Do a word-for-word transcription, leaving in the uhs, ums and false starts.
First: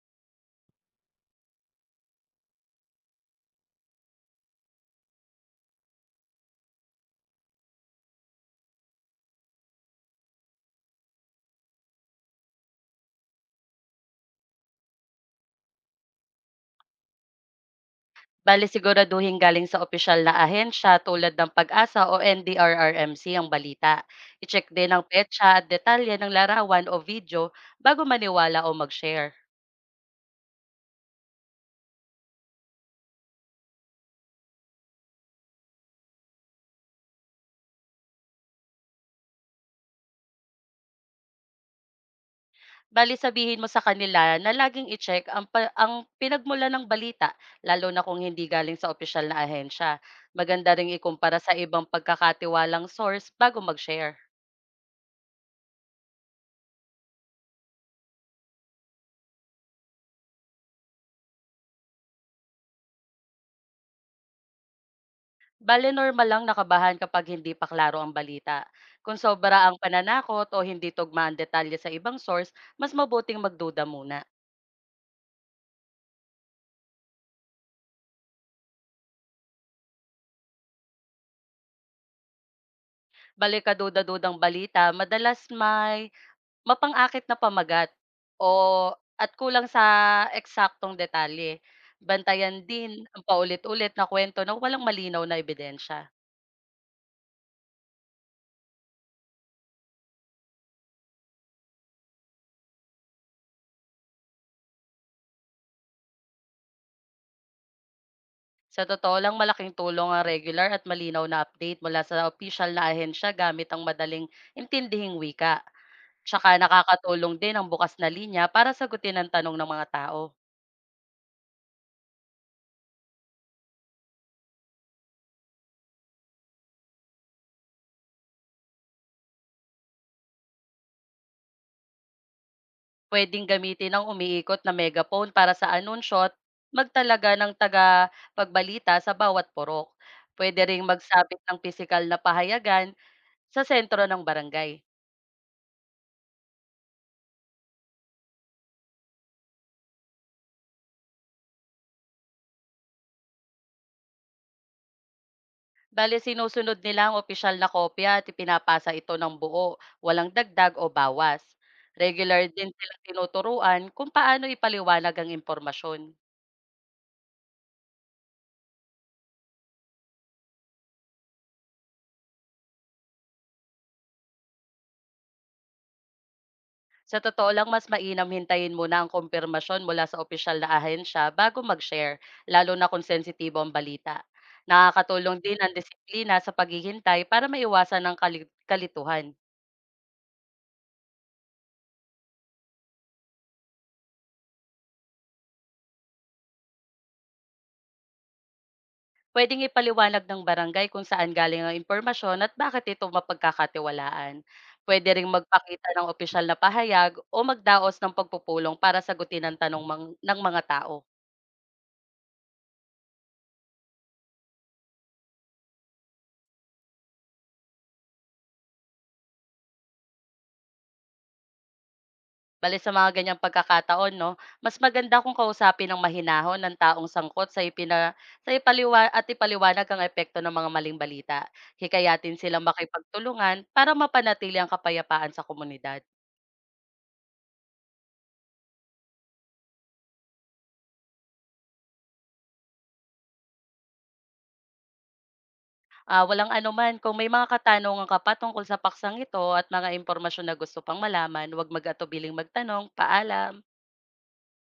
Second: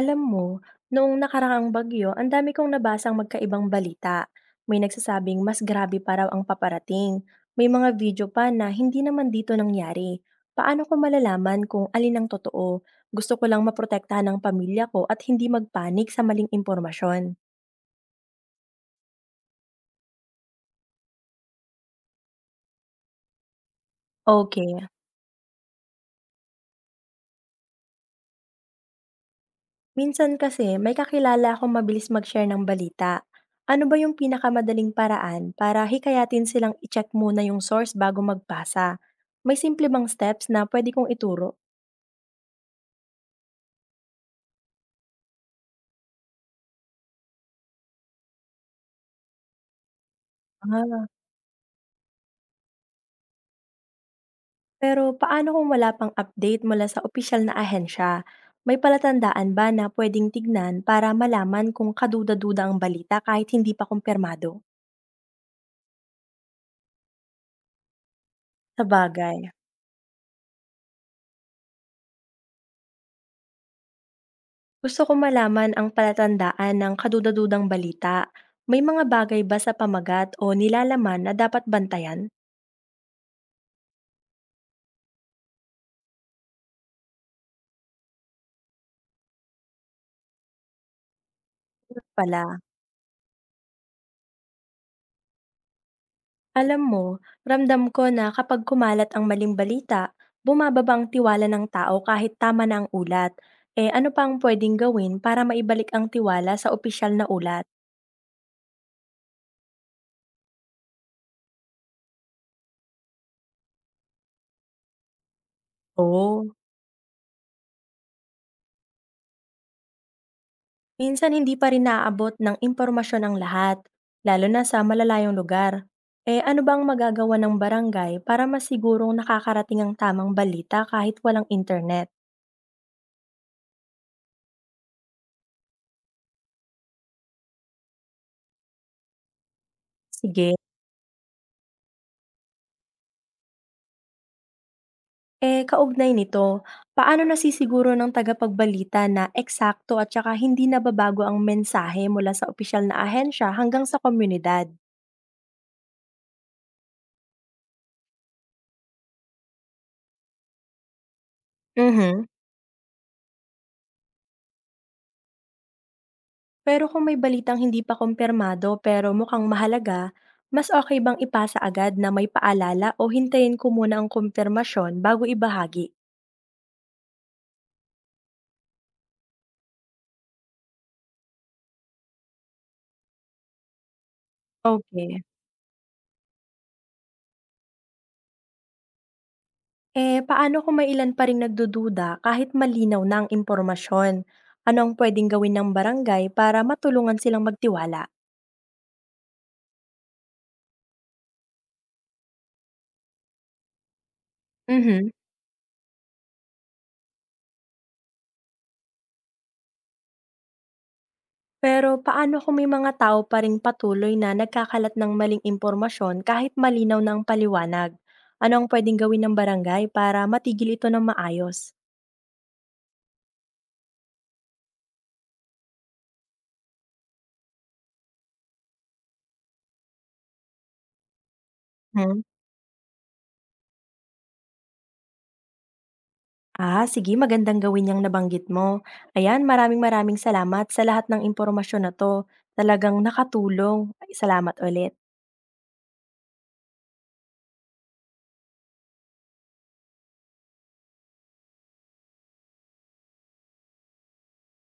Alam mo, noong nakaraang bagyo, ang dami kong nabasang magkaibang balita. May nagsasabing mas grabe pa raw ang paparating. May mga video pa na hindi naman dito nangyari. Paano ko malalaman kung alin ang totoo? Gusto ko lang maprotektahan ang pamilya ko at hindi magpanik sa maling impormasyon. Bale siguraduhin galing sa opisyal na ahensya tulad ng pag asa o N D R R M C ang balita. I-check Okay. din ang petsa at detalye ng larawan o video bago maniwala o mag-share. Minsan kasi may kakilala akong mabilis mag-share ng balita. Ano ba yung pinakamadaling paraan para hikayatin silang i-check muna yung source bago magbasa? May simple bang steps na pwede kong ituro? Bali sabihin mo sa kanila na laging i-check ang, pa- ang pinagmula ng balita, lalo na kung hindi galing sa opisyal na ahensya. Maganda ring Ah, ikumpara sa ibang pagkakatiwalang source bago mag-share. pero paano kung wala pang update mula sa opisyal na ahensya? May palatandaan ba na pwedeng tignan para malaman kung kaduda-duda ang balita kahit hindi pa kumpirmado? Bale normal lang na kabahan kapag hindi pa klaro ang balita. Sa Kung bagay. sobra ang pananakot o hindi tugma ang detalye sa ibang source, mas mabuting magduda muna. Gusto ko malaman ang palatandaan ng kaduda balita. May mga bagay ba sa pamagat o nilalaman na dapat bantayan? Bale kaduda-dudang balita, madalas may mapangakit na pamagat o at kulang sa eksaktong detalye. Ganun Bantayan pala. din ang paulit-ulit na kwento na walang malinaw na ebidensya. Alam mo, ramdam ko na kapag kumalat ang maling balita, bumababa ang tiwala ng tao kahit tama na ang ulat. Eh ano pa ang pwedeng gawin para maibalik ang tiwala sa opisyal na ulat? Sa totoo lang, malaking tulong ang regular at malinaw na update mula sa opisyal na ahensya gamit ang madaling intindihing wika. Oo. Tsaka nakakatulong din ang bukas na linya para sagutin ang tanong ng mga tao. Minsan hindi pa rin naaabot ng impormasyon ang lahat, lalo na sa malalayong lugar. Eh ano bang magagawa ng barangay para masigurong nakakarating ang tamang balita kahit walang internet? Pwedeng gamitin ang umiikot na megaphone para sa anunsyo at magtalaga ng taga pagbalita sa bawat purok. Sige. Pwede ring magsabit ng pisikal na pahayagan sa sentro ng barangay. Eh kaugnay nito, paano nasisiguro ng tagapagbalita na eksakto at saka hindi nababago ang mensahe mula sa opisyal na ahensya hanggang sa komunidad? Bale, sinusunod nila ang opisyal na kopya at ipinapasa ito ng buo, walang dagdag o bawas. Mhm. Regular din silang tinuturuan kung paano ipaliwanag ang impormasyon. Pero kung may balitang hindi pa kumpirmado pero mukhang mahalaga, mas okay bang ipasa agad na may paalala o hintayin ko muna ang kumpirmasyon bago ibahagi? Sa totoo lang, mas mainam hintayin muna ang kumpirmasyon mula sa opisyal na ahensya bago mag-share, lalo na kung sensitibo ang balita. Okay. Nakakatulong din ang disiplina sa paghihintay para maiwasan ang kali- kalituhan. Eh, paano kung may ilan pa ring nagdududa kahit malinaw na ang impormasyon? Ano ang pwedeng gawin ng barangay para matulungan silang magtiwala? Pwedeng ipaliwanag ng barangay kung saan galing ang impormasyon at bakit ito mapagkakatiwalaan. Pwede Mhm. ring magpakita ng opisyal na pahayag o magdaos ng pagpupulong para sagutin ang tanong mang- ng mga tao. Pero paano kung may mga tao pa ring patuloy na nagkakalat ng maling impormasyon kahit malinaw na ang paliwanag? Ano ang pwedeng gawin ng barangay para matigil ito ng maayos? Bale sa mga ganyang pagkakataon 'no, mas maganda kung kausapin ng mahinahon ang taong sangkot sa ipina sa ipaliwa at ipaliwanag ang epekto ng mga maling balita. Hmm. Hikayatin silang makipagtulungan para mapanatili ang kapayapaan sa komunidad. Ah, sige, magandang gawin yung nabanggit mo. Ayan, maraming maraming salamat sa lahat ng impormasyon na 'to. Talagang nakatulong. Salamat ulit. Ah, walang anuman, kung may mga katanungan ka pa tungkol sa paksang ito at mga impormasyon na gusto pang malaman, huwag mag-atubiling magtanong. Paalam.